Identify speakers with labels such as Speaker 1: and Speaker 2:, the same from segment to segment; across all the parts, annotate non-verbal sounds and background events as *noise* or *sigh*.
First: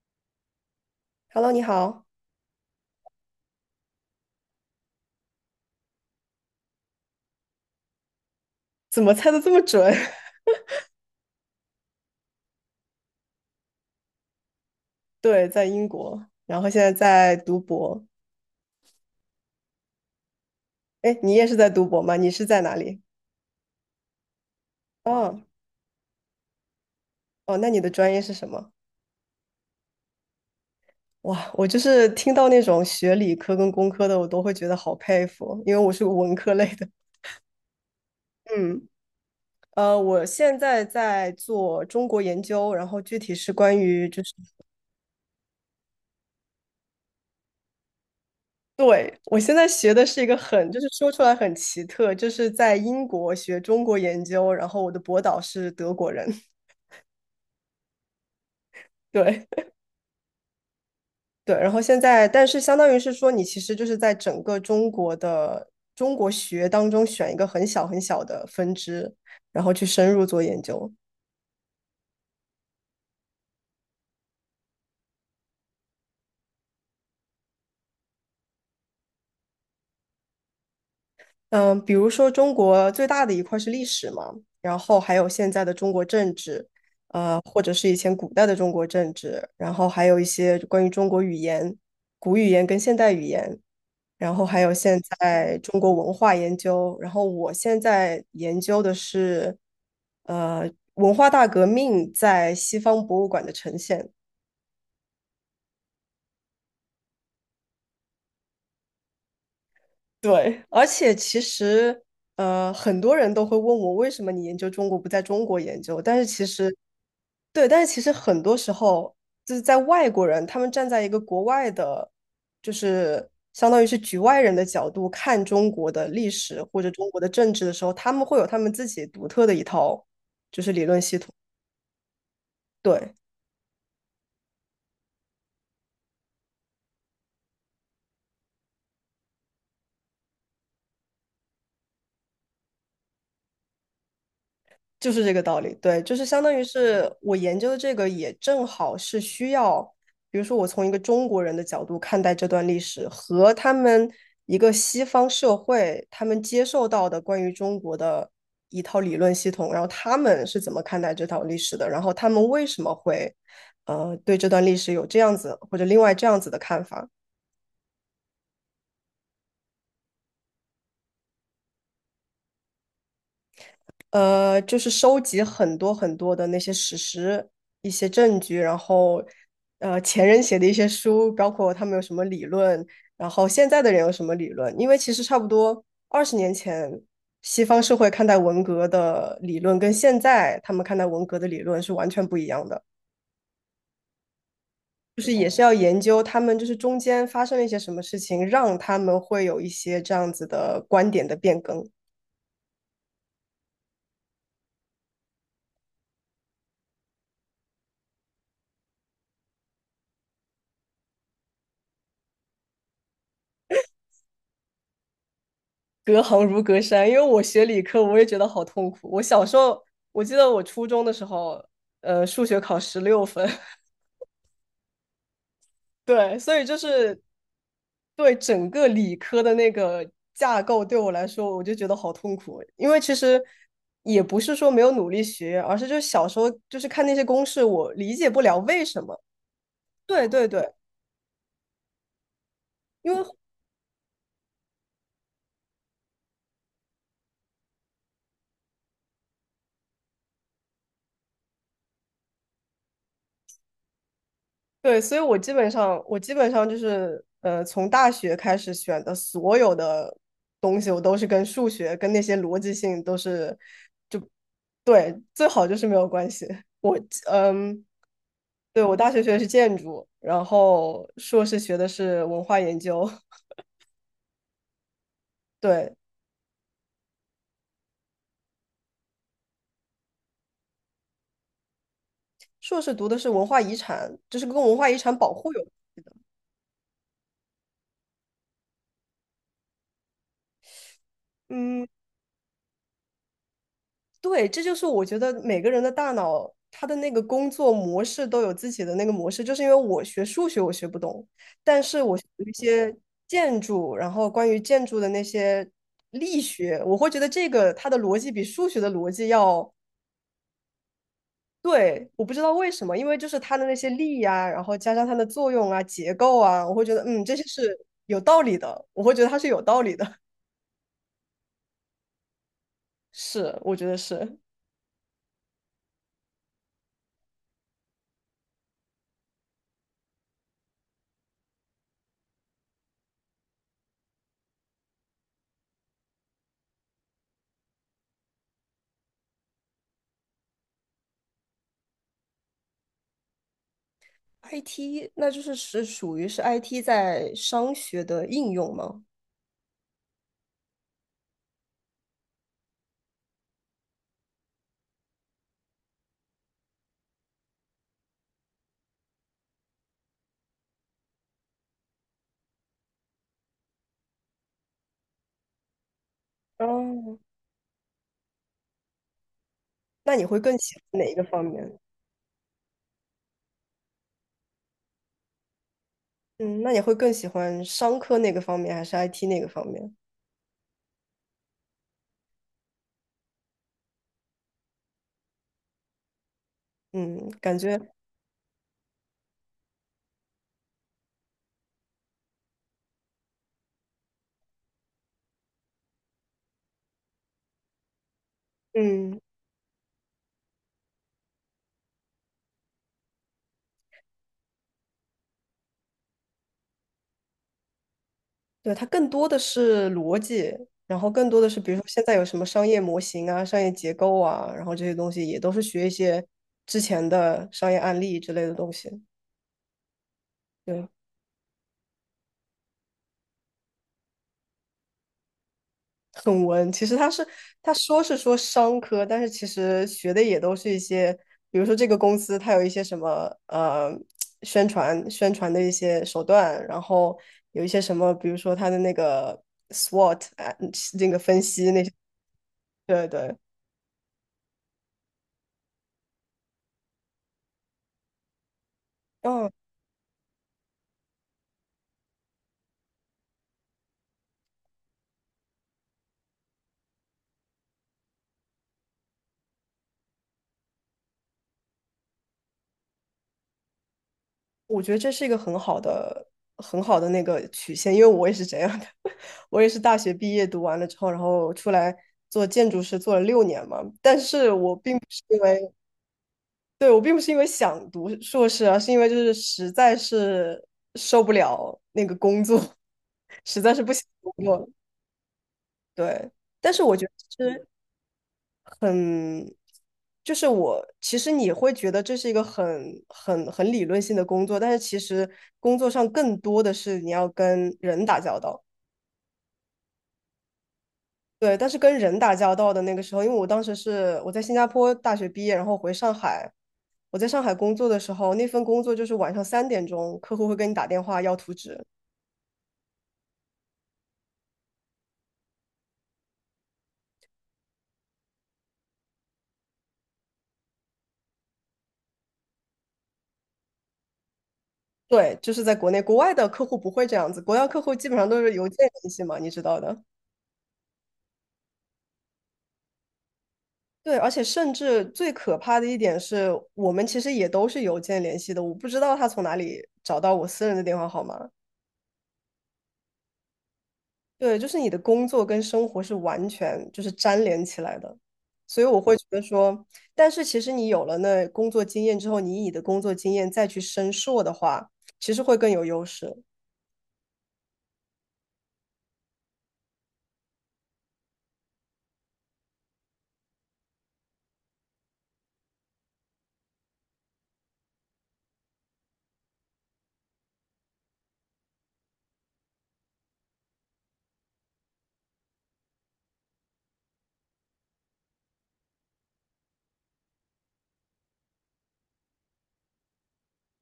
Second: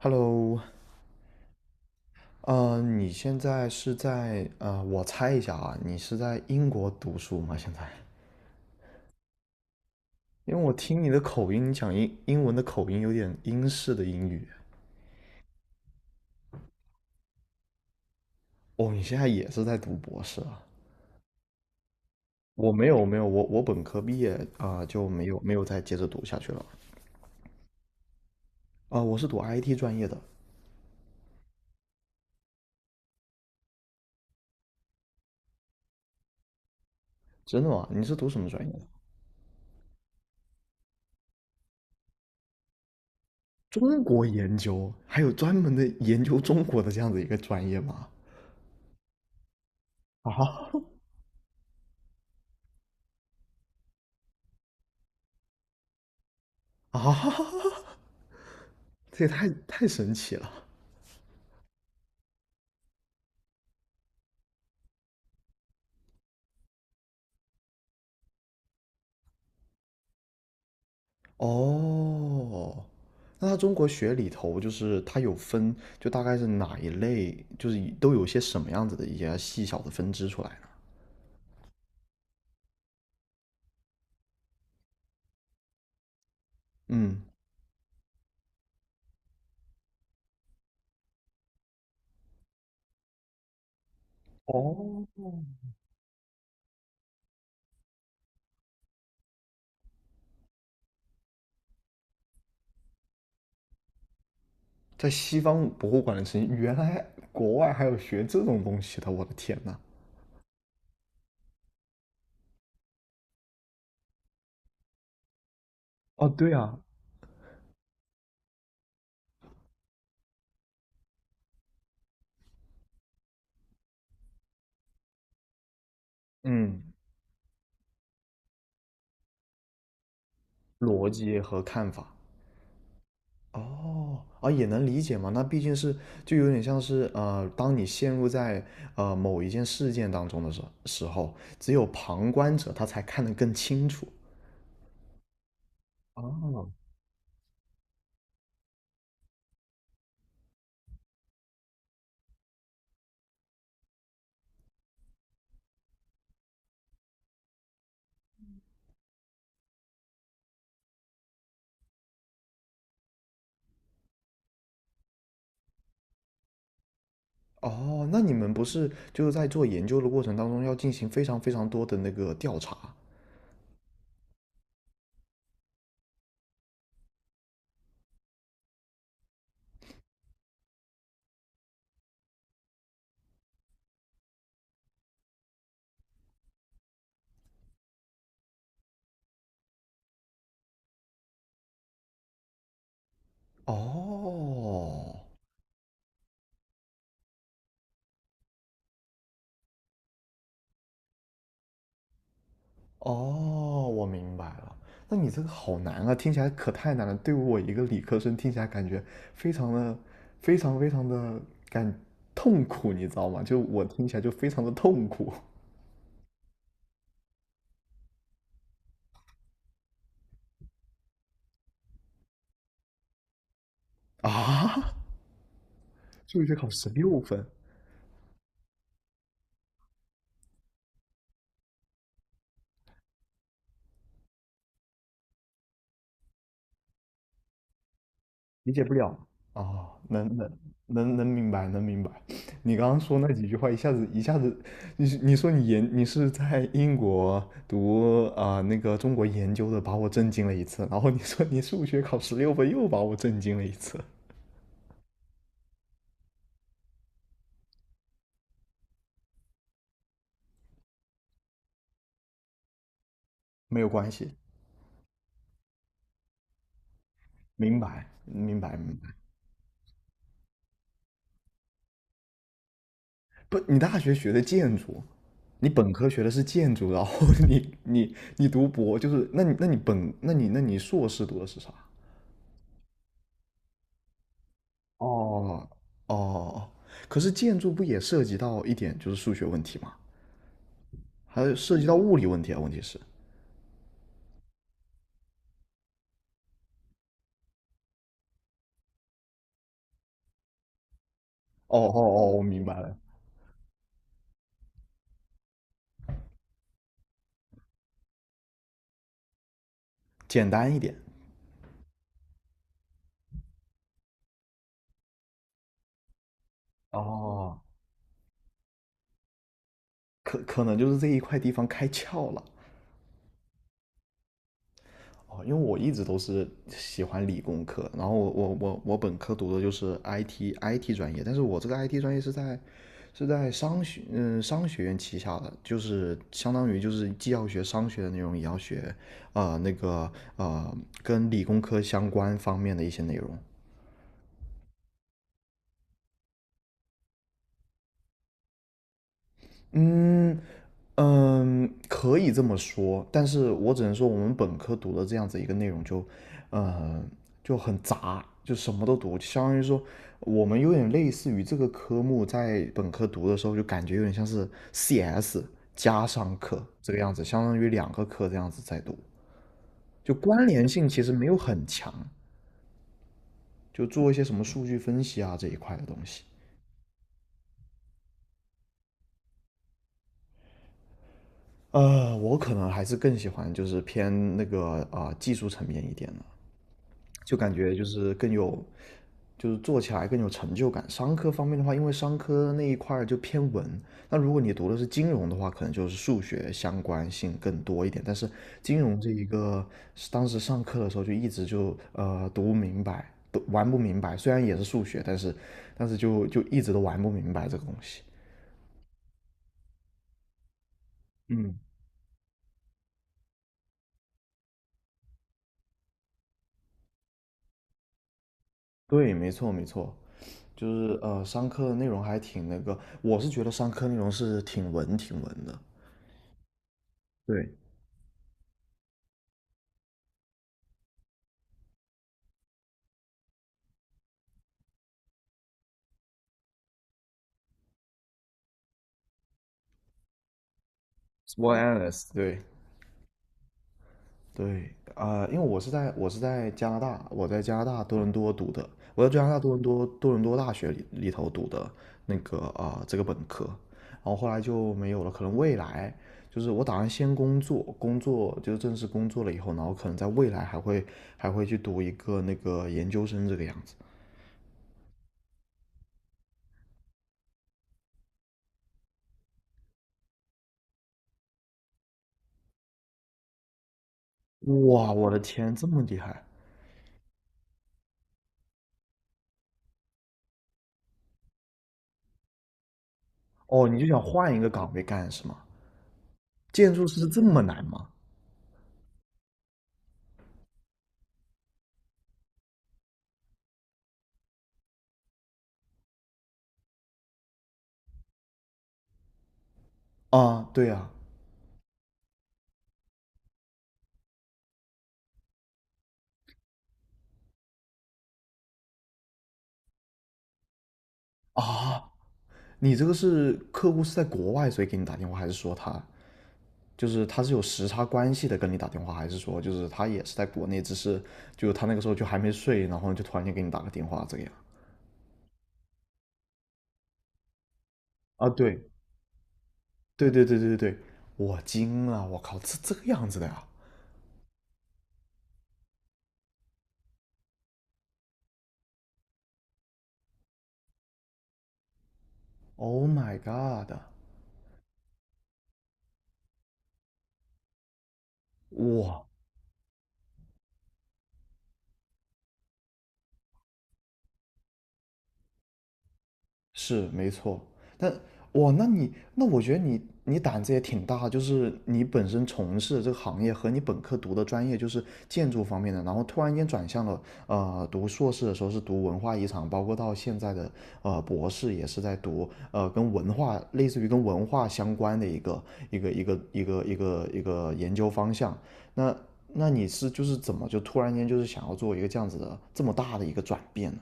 Speaker 1: Hello，
Speaker 2: Hello，你好，
Speaker 1: 你现在是在我猜一下啊，你是在英国读书吗？现在？
Speaker 2: 怎么猜的这么准？
Speaker 1: 因为我听你的口音，你讲英文的口音有点英式的英语。
Speaker 2: *laughs* 对，在英国，然后现在在读博。
Speaker 1: 哦，你现在也是在读博士啊？
Speaker 2: 哎，你也是在读博吗？你是在
Speaker 1: 我
Speaker 2: 哪
Speaker 1: 没
Speaker 2: 里？
Speaker 1: 有没有，我本科毕业啊，就没有
Speaker 2: 哦
Speaker 1: 没有再接着读下去了。
Speaker 2: 哦，那你的专业是什么？
Speaker 1: 啊，我是读 IT 专业的。
Speaker 2: 哇，我就是听到那种学理科跟工科的，我都会觉得好佩服，因为我是个文科类的。
Speaker 1: 真的吗？你是读什么专业的？
Speaker 2: 嗯，我现在在做中国研究，然后具体是关
Speaker 1: 中
Speaker 2: 于就
Speaker 1: 国
Speaker 2: 是，
Speaker 1: 研究，还有专门的研究中国的这样子一个专业吗？
Speaker 2: 对，我现在学的是一个
Speaker 1: 啊
Speaker 2: 很，就是说出来很奇特，就是在英国学中国研究，然后我的博导是德国人，
Speaker 1: 啊，
Speaker 2: *laughs*
Speaker 1: 这也太
Speaker 2: 对。
Speaker 1: 太神奇了。
Speaker 2: 对，然后现在，但是相当于是说，你其实就是在整个中国的中国学当中选一个很小很小的分支，然后去深入做研究。
Speaker 1: 哦，那他中国学里头就是它有分，就大概是哪一类，就是都有些什么样子的一些细小的分支出来呢？
Speaker 2: 嗯，比如说中国最大的一块是历史嘛，然后还有现在的中国政治，
Speaker 1: 嗯，
Speaker 2: 或者是以前古代的中国政治，然后还有一些关于中国语言、古语言跟现代语言，然后还有现
Speaker 1: 哦，
Speaker 2: 在中国文化研究，然后我现在研究的是，文化大革命在西方博物馆的呈现。
Speaker 1: 在西方博物馆的事情，原来国外还有学这种东西的，我的天呐。
Speaker 2: 对，而且其实，很多人都会问我，为什么你研究中国不在中国研究？但是
Speaker 1: 哦，
Speaker 2: 其
Speaker 1: 对
Speaker 2: 实，
Speaker 1: 啊，
Speaker 2: 对，但是其实很多时候就是在外国人，他们站在一个国外的，就是相当于是局外人的角度看中国的历史或者
Speaker 1: 嗯，
Speaker 2: 中国的政治的时候，他们会有他们自己独特的一套，
Speaker 1: 逻辑和看法。
Speaker 2: 对，
Speaker 1: 哦，啊，也能理解嘛。那毕竟是，就有点像是，当你陷入在某一件事件当中的时候，只有旁观者他才看得更清楚。
Speaker 2: 就是这个道理，对，就是相当于
Speaker 1: 哦，
Speaker 2: 是我研究的这个也正好是需要，比如说我从一个中国人的角度看待这段历史，和他们一个西方社会他们接受到的关于中国的一套理论系统，然后他们是怎么看待这套历史的，然后他们为什么会对这段历史有这样子或者另外这样子的看法，
Speaker 1: 哦，那你们不是就是在做研究的过程当中要进行非常非常多的那个调查？
Speaker 2: 就是收集很多很多的那些史实、一些证据，然后，前人写的一些书，包括他们有什么理论，然后现在的人有什么理论。因为其实差不多20年前，西方社会看待文革的理论跟现在他们看待文革的理论是完全不一样的。
Speaker 1: 哦，
Speaker 2: 就是也是要研究他们就是中间发生了一些什么事情，让他们会有一些这样子的观点的变更。
Speaker 1: 哦，我明白了。那你这个好难啊，听起来可太难了。对我一个理科生听起来感觉非常的、非常非常的感痛苦，你知道吗？就我听起来就非常的痛苦
Speaker 2: 隔行如隔山，因为我学理科，我也觉得好痛苦。我小时候，我记得我初中的时候，数学考16分，*laughs*
Speaker 1: 啊！
Speaker 2: 对，
Speaker 1: 数学
Speaker 2: 所以
Speaker 1: 考
Speaker 2: 就
Speaker 1: 十六
Speaker 2: 是
Speaker 1: 分，
Speaker 2: 对整个理科的那个架构对我来说，我就觉得好痛苦。因为其实也不是说没有努力学，而是就小时候就是看那些公式，我理解不了
Speaker 1: 理解
Speaker 2: 为
Speaker 1: 不
Speaker 2: 什
Speaker 1: 了，
Speaker 2: 么。
Speaker 1: 哦，
Speaker 2: 对
Speaker 1: 能
Speaker 2: 对
Speaker 1: 能
Speaker 2: 对，
Speaker 1: 能能明白，能明白。你刚刚
Speaker 2: 因
Speaker 1: 说
Speaker 2: 为
Speaker 1: 那几句话，一下子一下子，你是你说你研你是在英国读那个中国研究的，把我震惊了一次。然后你说你数学考十六分，又把我震惊了一次。
Speaker 2: 对，所以我基本上就是，从大学开始选的所有的东西，我都是跟数学、跟那些逻辑性都是，
Speaker 1: 没有关系，
Speaker 2: 对，最好就是没有关系。我，
Speaker 1: 明
Speaker 2: 嗯，
Speaker 1: 白，明白，
Speaker 2: 对，
Speaker 1: 明
Speaker 2: 我
Speaker 1: 白。
Speaker 2: 大学学的是建筑，然后硕士学的是文化研究，
Speaker 1: 不，你大学学的建筑，
Speaker 2: *laughs*
Speaker 1: 你本
Speaker 2: 对，
Speaker 1: 科学的是建筑，然后 *laughs* 你读博，就是那你那你本那你那你硕士读的是啥？
Speaker 2: 硕士读的是文化遗产，就是跟文化遗产保护有，
Speaker 1: 哦哦，可是建筑不也涉及到一点就是数学问题吗？还有涉及
Speaker 2: 嗯，
Speaker 1: 到物理问题啊，问题是，
Speaker 2: 对，这就是我觉得每个人的大脑，他的那个工作模式都有自己的那个模式。就是因为我学数学我学不懂，
Speaker 1: 哦
Speaker 2: 但
Speaker 1: 哦
Speaker 2: 是我学
Speaker 1: 哦，我
Speaker 2: 一
Speaker 1: 明白了，
Speaker 2: 些建筑，然后关于建筑的那些力学，我会觉得这个它的逻辑比数学的逻辑要
Speaker 1: 简单一点。
Speaker 2: 对。我不知道为什么，因为就是它的那些力呀、然后加上它的作用啊、结构啊，我会觉得这些
Speaker 1: 哦，
Speaker 2: 是有道理的，我会觉得它是有道理的。
Speaker 1: 可能就是这一块地方开窍了。
Speaker 2: *laughs* 是，我觉得是。
Speaker 1: 哦，因为我一直都是喜欢理工科，然后我本科读的就是 IT 专业，但是我这个 IT 专业是在商学院旗下的，就是相当于就是既要学商学的内容，也要学那个呃跟理工科相关方面的一些内容。
Speaker 2: IT，那就是属于 IT 在商学的应用吗？
Speaker 1: 嗯嗯，可以这么说，但是我只能说我们本科读的这样子一个内容就，呃就很杂，就什么都读，相当于说我们有点类似于这个科目在本科读的时候，就感觉有点像是 CS 加上课这个样
Speaker 2: 哦，
Speaker 1: 子，相当于两个课这样子在读。就
Speaker 2: 那你会
Speaker 1: 关
Speaker 2: 更
Speaker 1: 联
Speaker 2: 喜
Speaker 1: 性
Speaker 2: 欢
Speaker 1: 其
Speaker 2: 哪
Speaker 1: 实
Speaker 2: 一
Speaker 1: 没
Speaker 2: 个
Speaker 1: 有
Speaker 2: 方
Speaker 1: 很
Speaker 2: 面？
Speaker 1: 强，就做一些什么数据分析啊这一块的东西。
Speaker 2: 嗯，那你会更喜欢商科那个方面，还是 IT 那个方面？
Speaker 1: 我可能还是更喜欢就是偏那个技术层面一点的。
Speaker 2: 嗯，
Speaker 1: 就感
Speaker 2: 感
Speaker 1: 觉
Speaker 2: 觉，
Speaker 1: 就是更有，就是做起来更有成就感。商科方面的话，因为商科那一块就偏文，那如果你读的是金融的话，可能就是数学相关性更多一点。但是金融这
Speaker 2: 嗯，
Speaker 1: 一个，当时上课的时候就一直就读不明白，都玩不明白。虽然也是数学，但是就一直都玩不明白这个东西。
Speaker 2: 对，它更多的是逻辑，然后更多的
Speaker 1: 嗯，
Speaker 2: 是，比如说现在有什么商业模型啊、商业结构啊，然后这些东西也都是学一些之前的商业案例之类的东西。
Speaker 1: 对，没错没错，就
Speaker 2: 对，
Speaker 1: 是商科的内容还挺那个，我是觉得商科内容是挺文挺文的。
Speaker 2: 很文。其实他是
Speaker 1: 对
Speaker 2: 他说是说商科，但是其实学的也都是一些，比如说这个公司它有一些什么呃宣传宣传的一些手段，然后有一些什么，比如说它的那个 SWOT 啊，那个分析那些，
Speaker 1: 对。
Speaker 2: 对对，
Speaker 1: 对，因为我是在加拿大，我在加拿大多伦多读的，我在加拿大多
Speaker 2: 嗯，
Speaker 1: 伦多多伦多大学里头读的这个本科，然后后来就没有了，可能未来就是我打算先工作，工作就是正式工作了以后，然后可能在未来还会去读一个那个研究生这个样子。
Speaker 2: 我觉得这是一个很好的很好的那个曲线，因为我也是这样的，*laughs* 我也是大学毕业读完了之后，然后出来。做建筑师做了6年嘛，但是我
Speaker 1: 哇，
Speaker 2: 并不
Speaker 1: 我的
Speaker 2: 是因
Speaker 1: 天，这
Speaker 2: 为
Speaker 1: 么厉害！
Speaker 2: 对，我并不是因为想读硕士啊，是因为就是实在是受不了那个工作，*laughs* 实
Speaker 1: 哦，
Speaker 2: 在
Speaker 1: 你
Speaker 2: 是
Speaker 1: 就
Speaker 2: 不
Speaker 1: 想
Speaker 2: 想工
Speaker 1: 换一个
Speaker 2: 作了
Speaker 1: 岗位干是吗？
Speaker 2: 对，
Speaker 1: 建
Speaker 2: 但是
Speaker 1: 筑
Speaker 2: 我觉
Speaker 1: 师
Speaker 2: 得
Speaker 1: 这
Speaker 2: 其
Speaker 1: 么难
Speaker 2: 实
Speaker 1: 吗？
Speaker 2: 很，就是我其实你会觉得这是一个很很很理论性的工作，但是其实工作上更多的是你要跟人打交道。
Speaker 1: 啊，对呀
Speaker 2: 对，但是跟人打交道的那个时候，因为我当时是我在新加坡大学毕业，然后回上海，我在上海工作的时候，那份工作就是晚上3点钟，客户会跟你打电话要
Speaker 1: 啊，
Speaker 2: 图纸。
Speaker 1: 啊，你这个是客户是在国外，所以给你打电话，还是说他是有时差关系的跟你打电话，还是说就是他也是在国内，只是就他那个时候就还没睡，然后就突然间给你打个电话这个样？
Speaker 2: 对，就是在国内，国外的客户不会这样子，国外客户基本
Speaker 1: 啊，
Speaker 2: 上都是
Speaker 1: 对
Speaker 2: 邮件联系嘛，你知道的。
Speaker 1: 对对对对对对，我惊了，我靠，这个样子的呀
Speaker 2: 对，而且甚至最可怕的一点是，我们其实也都是邮件联系的，我不知道他从哪里找到我私人的电话号码。
Speaker 1: ！Oh my god！
Speaker 2: 对，就是你的工作跟生活是完全就是粘连起来的，所以我
Speaker 1: 哇，
Speaker 2: 会觉得说，但是其实你有了那工作经验之后，你以你的工作经验再去申硕的话，其实会更有优势。
Speaker 1: 是没错。但哇，那我觉得你胆子也挺大，就是你本身从事这个行业和你本科读的专业就是建筑方面的，然后突然间转向了读硕士的时候是读文化遗产，包括到现在的博士也是在读跟文化类似于跟文化相关的一个研究方向。那那你是就是怎么就突然间就是想要做一个这样子的这么大的一个转变呢？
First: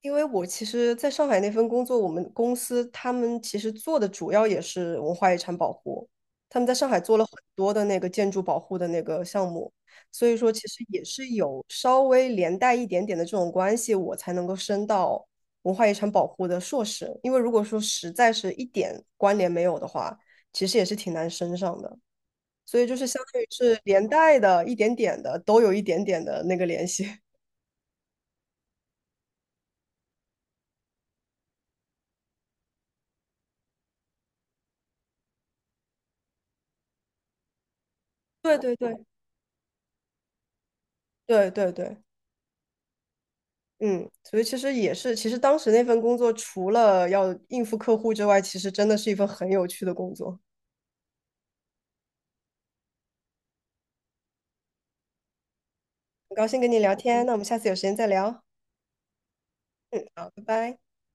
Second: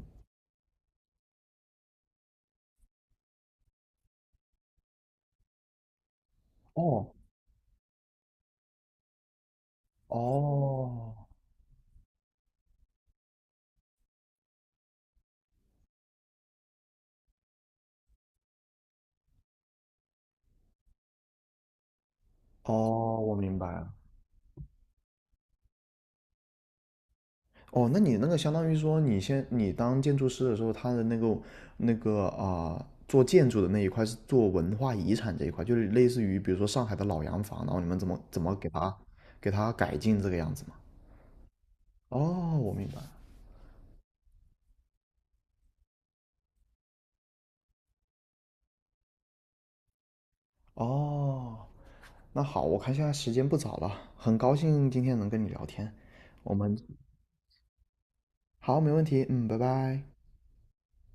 Speaker 2: 因为我其实在上海那份工作，我们公司他们其实做的主要也是文化遗产保护，他们在上海
Speaker 1: 哦
Speaker 2: 做了很多的那个建筑保护的那个项目，所以说其实也
Speaker 1: 哦，
Speaker 2: 是有稍微连带一点点的这种关系，我才能够升到文化遗产保护的硕士，因为如果说实在是一点关联没有的话，其实也是挺难升上的，所以就是
Speaker 1: 哦，
Speaker 2: 相
Speaker 1: 我
Speaker 2: 当于
Speaker 1: 明白
Speaker 2: 是
Speaker 1: 了。
Speaker 2: 连带的一点点的，都有一点点的那个联系。
Speaker 1: 哦，那你那个相当于说，你当建筑师的时候，他的那个做建筑的那一块是做文化遗产这一块，就是类似于比如说上海的老洋房，然后你们怎么怎
Speaker 2: *laughs*
Speaker 1: 么
Speaker 2: 对
Speaker 1: 给
Speaker 2: 对
Speaker 1: 它
Speaker 2: 对
Speaker 1: 改进这个样子嘛？
Speaker 2: 对对对。
Speaker 1: 哦，我明白了。
Speaker 2: 嗯，所以其实也是，其实当时那份工作除了要应付客户之外，其实真的是一份很有趣的工作。
Speaker 1: 哦，那好，我看现在时间不早了，很高兴今天能跟你聊天，
Speaker 2: 很高
Speaker 1: 我
Speaker 2: 兴跟
Speaker 1: 们
Speaker 2: 你聊天，那我们下次有时间再聊。
Speaker 1: 好，没问题，嗯，拜拜。
Speaker 2: 嗯，好，拜拜。